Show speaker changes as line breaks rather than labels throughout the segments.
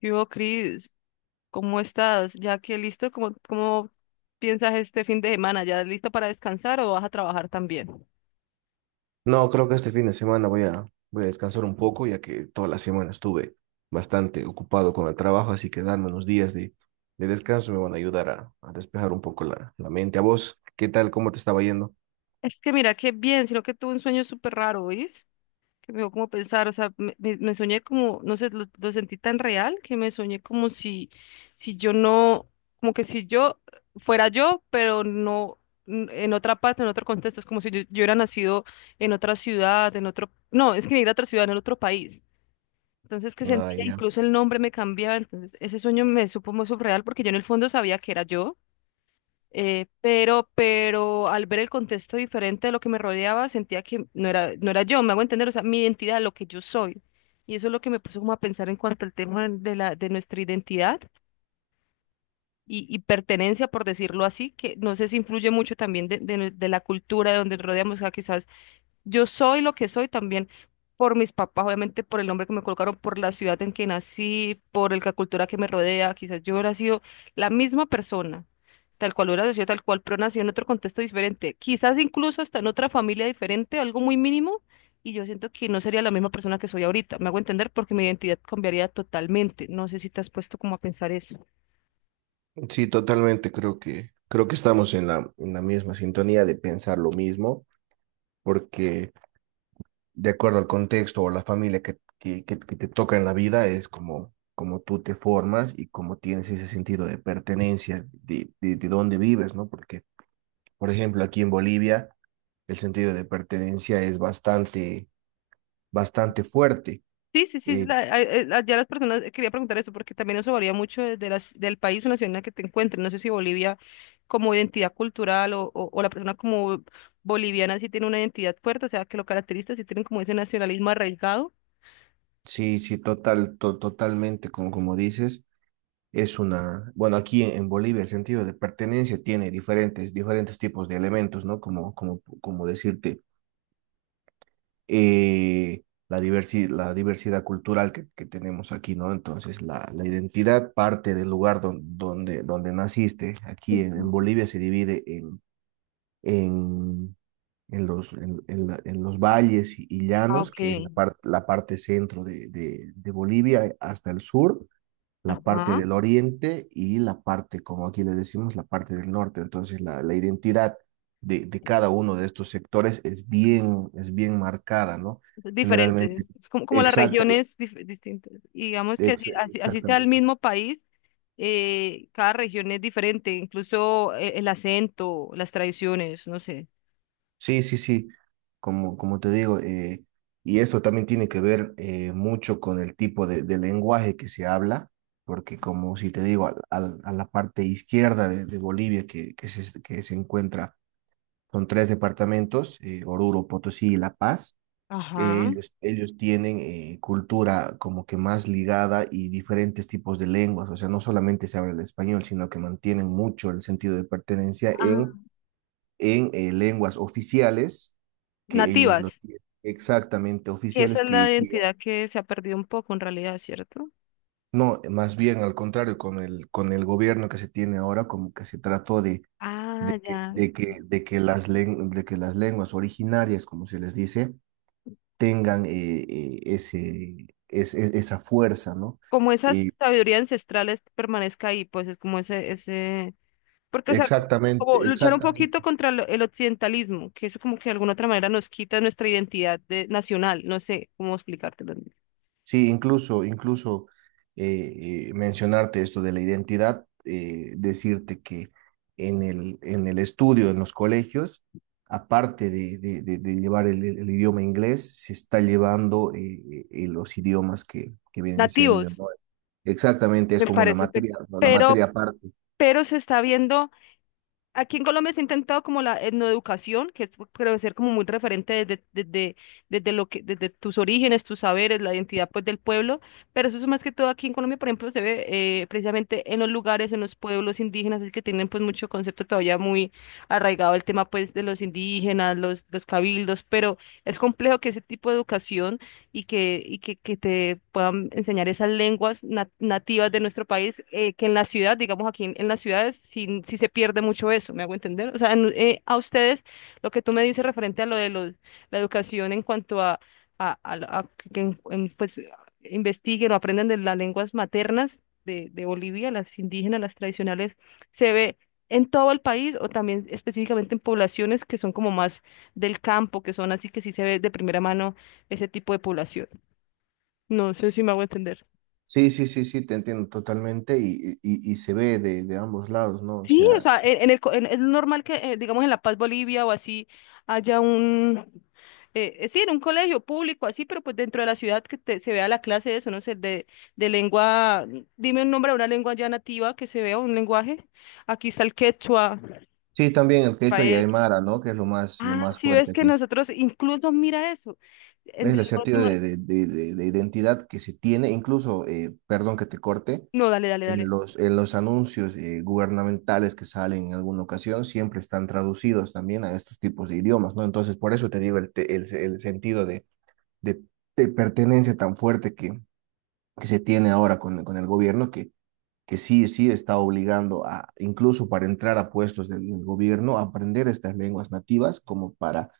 Yo, Cris, ¿cómo estás? Ya que listo, ¿cómo piensas este fin de semana? ¿Ya listo para descansar o vas a trabajar también?
No, creo que este fin de semana voy a descansar un poco, ya que toda la semana estuve bastante ocupado con el trabajo, así que darme unos días de descanso me van a ayudar a despejar un poco la mente. ¿A vos qué tal? ¿Cómo te estaba yendo?
Es que mira, qué bien, sino que tuve un sueño súper raro, ¿oís? Que me dio como pensar, o sea, me soñé como, no sé, lo sentí tan real que me soñé como si, si yo no, como que si yo fuera yo, pero no en otra parte, en otro contexto, es como si yo hubiera nacido en otra ciudad, en otro, no, es que ni era otra ciudad, en otro país. Entonces que
Ah,
sentía,
ya.
incluso el nombre me cambiaba, entonces ese sueño me supo muy surreal porque yo en el fondo sabía que era yo. Pero al ver el contexto diferente de lo que me rodeaba, sentía que no era yo, me hago entender, o sea, mi identidad, lo que yo soy. Y eso es lo que me puso como a pensar en cuanto al tema de la, de nuestra identidad y pertenencia, por decirlo así, que no sé si influye mucho también de la cultura de donde rodeamos, o sea, quizás yo soy lo que soy también por mis papás, obviamente por el nombre que me colocaron, por la ciudad en que nací, la cultura que me rodea. Quizás yo hubiera sido la misma persona, tal cual hubiera sido tal cual, pero nací en otro contexto diferente. Quizás incluso hasta en otra familia diferente, algo muy mínimo, y yo siento que no sería la misma persona que soy ahorita. Me hago entender porque mi identidad cambiaría totalmente. ¿No sé si te has puesto como a pensar eso?
Sí, totalmente, creo que estamos en en la misma sintonía de pensar lo mismo, porque de acuerdo al contexto o la familia que te toca en la vida, es como, como tú te formas y como tienes ese sentido de pertenencia, de dónde vives, ¿no? Por ejemplo, aquí en Bolivia, el sentido de pertenencia es bastante fuerte.
Sí, sí, sí,
Eh,
ya las personas, quería preguntar eso porque también eso varía mucho de del país o nación en la que te encuentres. No sé si Bolivia como identidad cultural o la persona como boliviana sí tiene una identidad fuerte, o sea, que lo caracteriza, sí tienen como ese nacionalismo arraigado.
sí, sí, total, totalmente, como, como dices, es una, bueno, aquí en Bolivia el sentido de pertenencia tiene diferentes tipos de elementos, ¿no? Como decirte, la diversidad cultural que tenemos aquí, ¿no? Entonces, la identidad parte del lugar donde naciste. Aquí
Ujú.
en Bolivia se divide en en en en los valles y
Ah,
llanos,
ok.
que es la parte centro de Bolivia hasta el sur, la parte
Ajá.
del oriente y la parte, como aquí le decimos, la parte del norte. Entonces, la identidad de cada uno de estos sectores es bien marcada, ¿no?
Diferentes,
Generalmente,
es como, como las
exacta,
regiones distintas. Y digamos que así sea el
exactamente.
mismo país, cada región es diferente, incluso el acento, las tradiciones, no sé.
Sí, sí, sí, como, como te digo, y esto también tiene que ver mucho con el tipo de lenguaje que se habla, porque como si te digo, a la parte izquierda de Bolivia que se encuentra, son tres departamentos, Oruro, Potosí y La Paz,
Ajá.
ellos tienen cultura como que más ligada y diferentes tipos de lenguas, o sea, no solamente se habla el español, sino que mantienen mucho el sentido de pertenencia
Ajá.
en lenguas oficiales, que ellos
Nativas,
lo tienen exactamente
que esa
oficiales,
es la identidad que se ha perdido un poco en realidad, ¿cierto?
no, más bien al contrario, con con el gobierno que se tiene ahora, como que se trató
Ah, ya.
de que de que las lenguas originarias, como se les dice, tengan ese, esa fuerza, ¿no?
Como esa
Y
sabiduría ancestral permanezca ahí, pues es como porque, o sea,
exactamente,
como luchar un poquito
exactamente.
contra el occidentalismo, que eso como que de alguna otra manera nos quita nuestra identidad de, nacional, no sé cómo explicártelo.
Sí, incluso, incluso mencionarte esto de la identidad, decirte que en en el estudio, en los colegios, aparte de llevar el idioma inglés, se está llevando los idiomas que vienen siendo,
Nativos,
¿no? Exactamente, es
me
como una
parece,
materia, ¿no? Una materia aparte.
pero se está viendo. Aquí en Colombia se ha intentado como la etnoeducación, que es, pues, creo ser como muy referente desde lo que, desde tus orígenes, tus saberes, la identidad pues del pueblo, pero eso es más que todo aquí en Colombia, por ejemplo, se ve precisamente en los lugares, en los pueblos indígenas, es que tienen pues mucho concepto todavía muy arraigado el tema pues de los indígenas, los cabildos, pero es complejo que ese tipo de educación que te puedan enseñar esas lenguas nativas de nuestro país, que en la ciudad, digamos en las ciudades, sí, sí se pierde mucho eso, ¿me hago entender? O sea, a ustedes, lo que tú me dices referente a lo de los, la educación en cuanto a, a que pues, investiguen o aprendan de las lenguas maternas de Bolivia, las indígenas, las tradicionales, se ve en todo el país o también específicamente en poblaciones que son como más del campo, que son así que sí se ve de primera mano ese tipo de población. No sé si me hago entender.
Sí, sí, sí, sí, te entiendo totalmente y se ve de ambos lados, ¿no? O
Sí, o
sea,
sea,
sí.
en el, co- en- es normal que, digamos, en La Paz, Bolivia o así, haya un, sí, en un colegio público, así, pero pues dentro de la ciudad que se vea la clase de eso, no sé, de lengua, dime un nombre de una lengua ya nativa que se vea, un lenguaje. Aquí está el quechua,
Sí, también el quechua y
paez.
aymara, ¿no? Que es lo
Ah,
más
sí,
fuerte
ves que
aquí.
nosotros, incluso mira eso. En- de
Es el sentido de identidad que se tiene, incluso, perdón que te corte,
No, dale, dale,
en
dale.
en los anuncios gubernamentales que salen en alguna ocasión, siempre están traducidos también a estos tipos de idiomas, ¿no? Entonces, por eso te digo el sentido de, de pertenencia tan fuerte que se tiene ahora con el gobierno, que sí, sí está obligando a, incluso para entrar a puestos del gobierno, a aprender estas lenguas nativas como para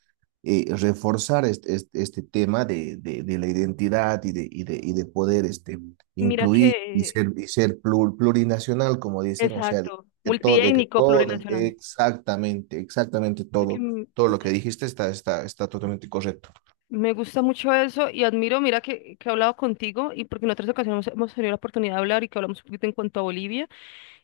reforzar este tema de la identidad y de, y de, y de poder este,
Mira
incluir
que,
y ser plurinacional, como dicen, o sea,
exacto,
de que
multiétnico,
todo,
plurinacional.
exactamente, exactamente
Ya que,
todo. Todo lo que dijiste está, está, está totalmente correcto.
me gusta mucho eso y admiro, mira que he hablado contigo y porque en otras ocasiones hemos, tenido la oportunidad de hablar y que hablamos un poquito en cuanto a Bolivia.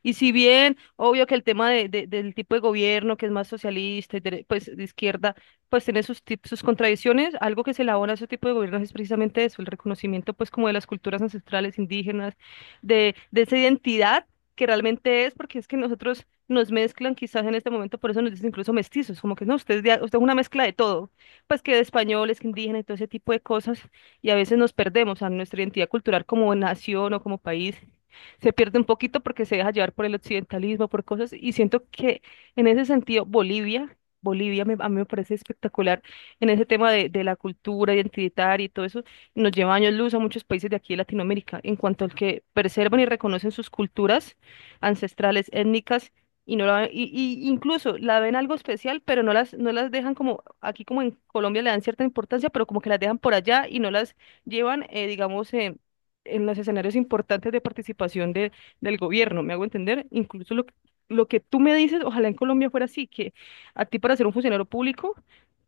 Y si bien, obvio que el tema del tipo de gobierno que es más socialista y pues de izquierda, pues tiene sus, sus contradicciones, algo que se elabora a ese tipo de gobiernos es precisamente eso, el reconocimiento pues como de las culturas ancestrales indígenas, de esa identidad que realmente es, porque es que nosotros nos mezclan quizás en este momento, por eso nos dicen incluso mestizos, como que no, usted es, usted es una mezcla de todo, pues que de españoles, que indígenas y todo ese tipo de cosas, y a veces nos perdemos a nuestra identidad cultural como nación o como país se pierde un poquito porque se deja llevar por el occidentalismo, por cosas, y siento que en ese sentido Bolivia, Bolivia a mí me parece espectacular en ese tema de la cultura identitaria y todo eso, nos lleva años luz a muchos países de aquí de Latinoamérica en cuanto al que preservan y reconocen sus culturas ancestrales, étnicas. Y no la, y incluso la ven algo especial, pero no las, no las dejan como, aquí como en Colombia le dan cierta importancia, pero como que las dejan por allá y no las llevan, en los escenarios importantes de participación de, del gobierno, ¿me hago entender? Incluso lo que tú me dices, ojalá en Colombia fuera así, que a ti para ser un funcionario público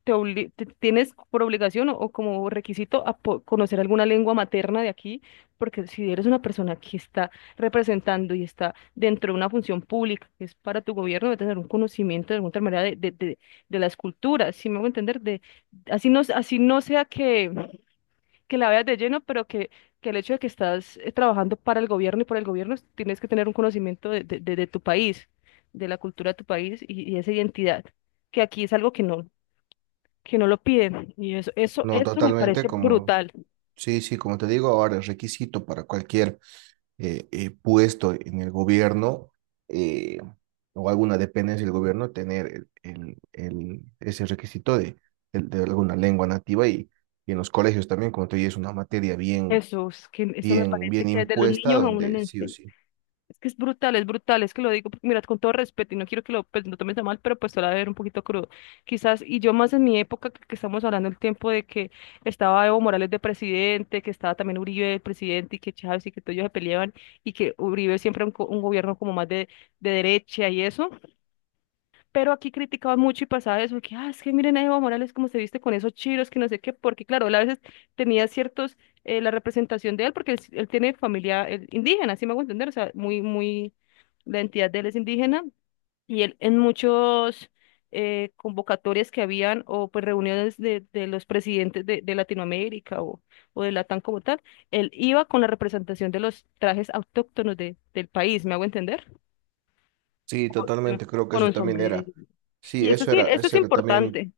tienes por obligación o como requisito a conocer alguna lengua materna de aquí, porque si eres una persona que está representando y está dentro de una función pública que es para tu gobierno, debe tener un conocimiento de alguna otra manera de las culturas, ¿si me hago entender? De, así no sea que la veas de lleno, pero que el hecho de que estás trabajando para el gobierno y por el gobierno, tienes que tener un conocimiento de tu país, de la cultura de tu país y esa identidad, que aquí es algo que no lo piden. Y
No,
eso me
totalmente,
parece
como,
brutal.
sí, sí, como te digo, ahora es requisito para cualquier puesto en el gobierno eh, o alguna dependencia del gobierno tener ese requisito de alguna lengua nativa y en los colegios también, como te digo, es una materia bien,
Eso, es que, eso me
bien,
parece
bien
que desde los
impuesta
niños aún en
donde sí o
enseñan.
sí.
Es que es brutal, es que lo digo, porque, mira, con todo respeto, y no quiero que lo, pues, no tomes a mal, pero pues te lo voy a ver un poquito crudo. Quizás, y yo más en mi época, que estamos hablando el tiempo de que estaba Evo Morales de presidente, que estaba también Uribe de presidente, y que Chávez y que todos ellos se peleaban, y que Uribe siempre un, un gobierno como más de derecha y eso. Pero aquí criticaban mucho y pasaba eso, que, ah, es que miren a Evo Morales cómo se viste con esos chiros, que no sé qué, porque claro, él a veces tenía ciertos, la representación de él, porque él tiene familia él indígena, así me hago entender, o sea, muy, muy, la entidad de él es indígena, y él en muchos convocatorias que habían, o pues reuniones de los presidentes de Latinoamérica o de Latam como tal, él iba con la representación de los trajes autóctonos de, del país, ¿me hago entender?
Sí,
Con
totalmente, creo que
con
eso
un
también era,
sombrero.
sí,
Y eso sí, eso es
eso era también,
importante.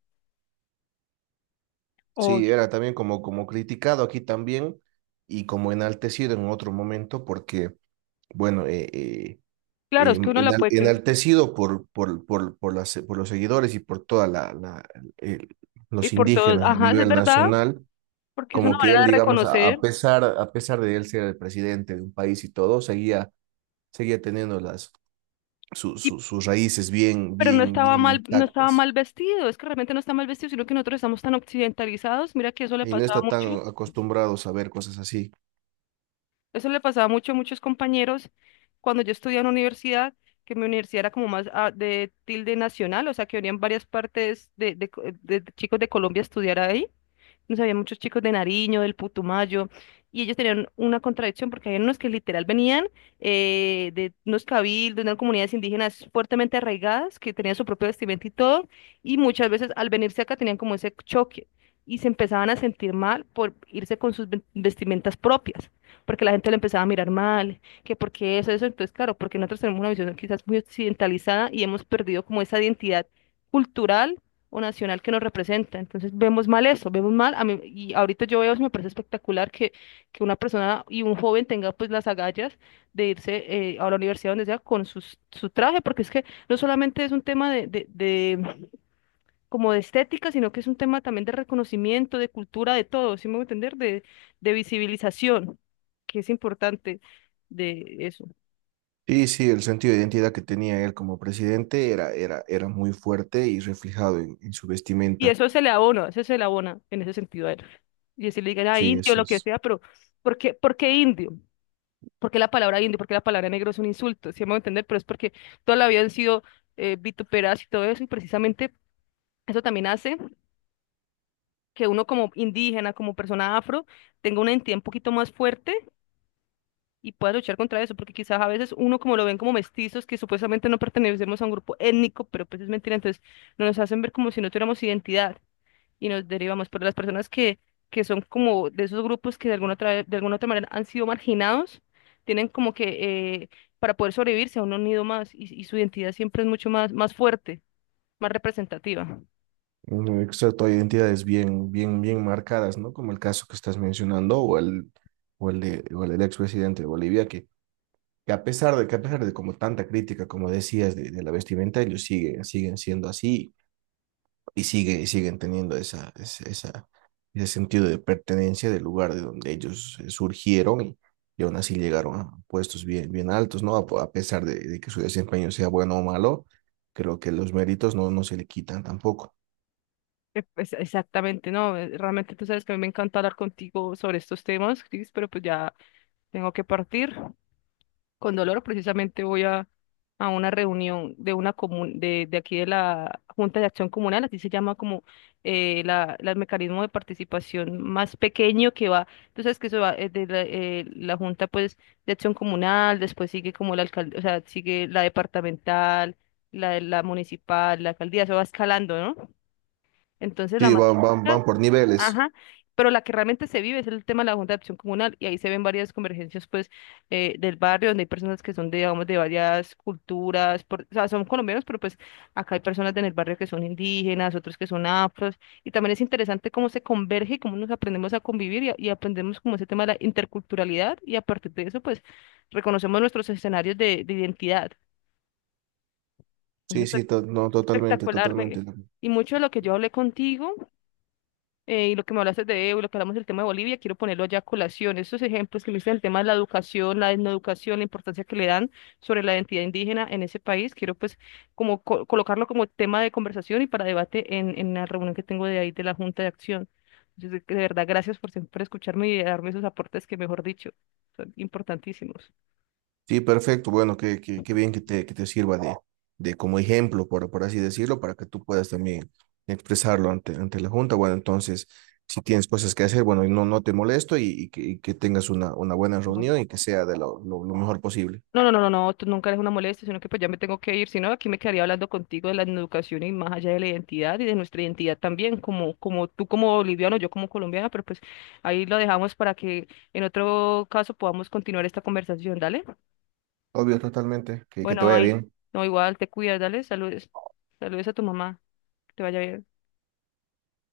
O,
sí, era también como, como criticado aquí también y como enaltecido en otro momento porque, bueno,
claro, es que uno la puede creer.
enaltecido por los seguidores y por toda el-
Y
los
por todos,
indígenas a
ajá, es
nivel
verdad,
nacional,
porque es una
como que
manera
él,
de
digamos,
reconocer.
a pesar de él ser el presidente de un país y todo, seguía, seguía teniendo
Y,
sus raíces bien,
pero no
bien,
estaba
bien
mal, no estaba
intactas
mal vestido. Es que realmente no está mal vestido, sino que nosotros estamos tan occidentalizados. Mira que eso le
y no
pasaba
está
mucho.
tan acostumbrados a ver cosas así.
Eso le pasaba mucho a muchos compañeros cuando yo estudiaba en universidad, que mi universidad era como más ah, de tilde nacional, o sea, que venían varias partes de chicos de Colombia a estudiar ahí. Nos había muchos chicos de Nariño, del Putumayo, y ellos tenían una contradicción porque había unos que literal venían de unos cabildos, de unas comunidades indígenas fuertemente arraigadas, que tenían su propio vestimenta y todo, y muchas veces al venirse acá tenían como ese choque y se empezaban a sentir mal por irse con sus vestimentas propias porque la gente lo empezaba a mirar mal, que porque eso, entonces claro, porque nosotros tenemos una visión quizás muy occidentalizada y hemos perdido como esa identidad cultural o nacional que nos representa. Entonces vemos mal eso, vemos mal, a mí, y ahorita yo veo, eso me parece espectacular que una persona y un joven tenga pues las agallas de irse a la universidad donde sea con sus, su traje, porque es que no solamente es un tema de como de estética, sino que es un tema también de reconocimiento, de cultura, de todo. ¿Sí me voy a entender? De visibilización, que es importante de eso.
Sí, sí, el sentido de identidad que tenía él como presidente era, era, era muy fuerte y reflejado en su
Y
vestimenta.
eso se le abona, eso se le abona en ese sentido a él. Y si le digan a
Sí,
indio,
así
lo que
es.
sea, pero por qué indio? ¿Por qué la palabra indio? ¿Por qué la palabra negro es un insulto? ¿Sí me voy a entender? Pero es porque toda la vida han sido vituperadas y todo eso, y precisamente eso también hace que uno como indígena, como persona afro, tenga una identidad un poquito más fuerte y pueda luchar contra eso, porque quizás a veces uno como lo ven como mestizos, que supuestamente no pertenecemos a un grupo étnico, pero pues es mentira. Entonces no nos hacen ver como si no tuviéramos identidad y nos derivamos, pero las personas que son como de esos grupos que de alguna otra manera han sido marginados, tienen como que para poder sobrevivir se han unido más y su identidad siempre es mucho más, más fuerte, más representativa.
Mm, exacto, hay identidades bien, bien, bien marcadas, ¿no? Como el caso que estás mencionando, o el de, o el del expresidente de Bolivia, que a pesar de que a pesar de como tanta crítica, como decías, de la vestimenta, ellos siguen, siguen siendo así y sigue, y siguen teniendo esa, esa, ese sentido de pertenencia del lugar de donde ellos surgieron y aún así llegaron a puestos bien, bien altos, ¿no? A pesar de que su desempeño sea bueno o malo, creo que los méritos no, no se le quitan tampoco.
Pues exactamente, no, realmente tú sabes que a mí me encanta hablar contigo sobre estos temas, Cris, pero pues ya tengo que partir. Con dolor, precisamente voy a una reunión de una de aquí de la Junta de Acción Comunal, así se llama como el mecanismo de participación más pequeño que va, tú sabes que eso va de la, la Junta pues de Acción Comunal, después sigue como la alcaldía, o sea, sigue la departamental, la municipal, la alcaldía, eso va escalando, ¿no? Entonces la
Sí,
más
van, van, van
chiquita,
por niveles.
ajá, pero la que realmente se vive es el tema de la Junta de Acción Comunal y ahí se ven varias convergencias pues del barrio donde hay personas que son de, digamos, de varias culturas, o sea, son colombianos, pero pues acá hay personas en el barrio que son indígenas, otros que son afros, y también es interesante cómo se converge y cómo nos aprendemos a convivir y, y aprendemos como ese tema de la interculturalidad, y a partir de eso pues reconocemos nuestros escenarios de identidad.
Sí,
Entonces, pues,
sí, no, totalmente,
espectacular,
totalmente.
me- Y mucho de lo que yo hablé contigo y lo que me hablaste de Evo y lo que hablamos del tema de Bolivia, quiero ponerlo allá a colación. Estos ejemplos que me diste del tema de la educación, la educación, la importancia que le dan sobre la identidad indígena en ese país, quiero pues como colocarlo como tema de conversación y para debate en la reunión que tengo de ahí de la Junta de Acción. Entonces, de verdad, gracias por siempre escucharme y darme esos aportes que, mejor dicho, son importantísimos.
Sí, perfecto. Bueno, qué, qué, qué bien que te sirva de como ejemplo, por así decirlo, para que tú puedas también expresarlo ante, ante la Junta. Bueno, entonces, si tienes cosas que hacer, bueno, y no, no te molesto y que tengas una buena reunión y que sea de lo mejor posible.
No, no, no, no, no, tú nunca eres una molestia, sino que pues ya me tengo que ir, si no, aquí me quedaría hablando contigo de la educación y más allá de la identidad y de nuestra identidad también, como, como tú como boliviano, yo como colombiana, pero pues ahí lo dejamos para que en otro caso podamos continuar esta conversación, dale.
Obvio, totalmente. Que te
Bueno,
vaya
ahí,
bien.
no, igual, te cuidas, dale, saludes, saludes a tu mamá, que te vaya bien.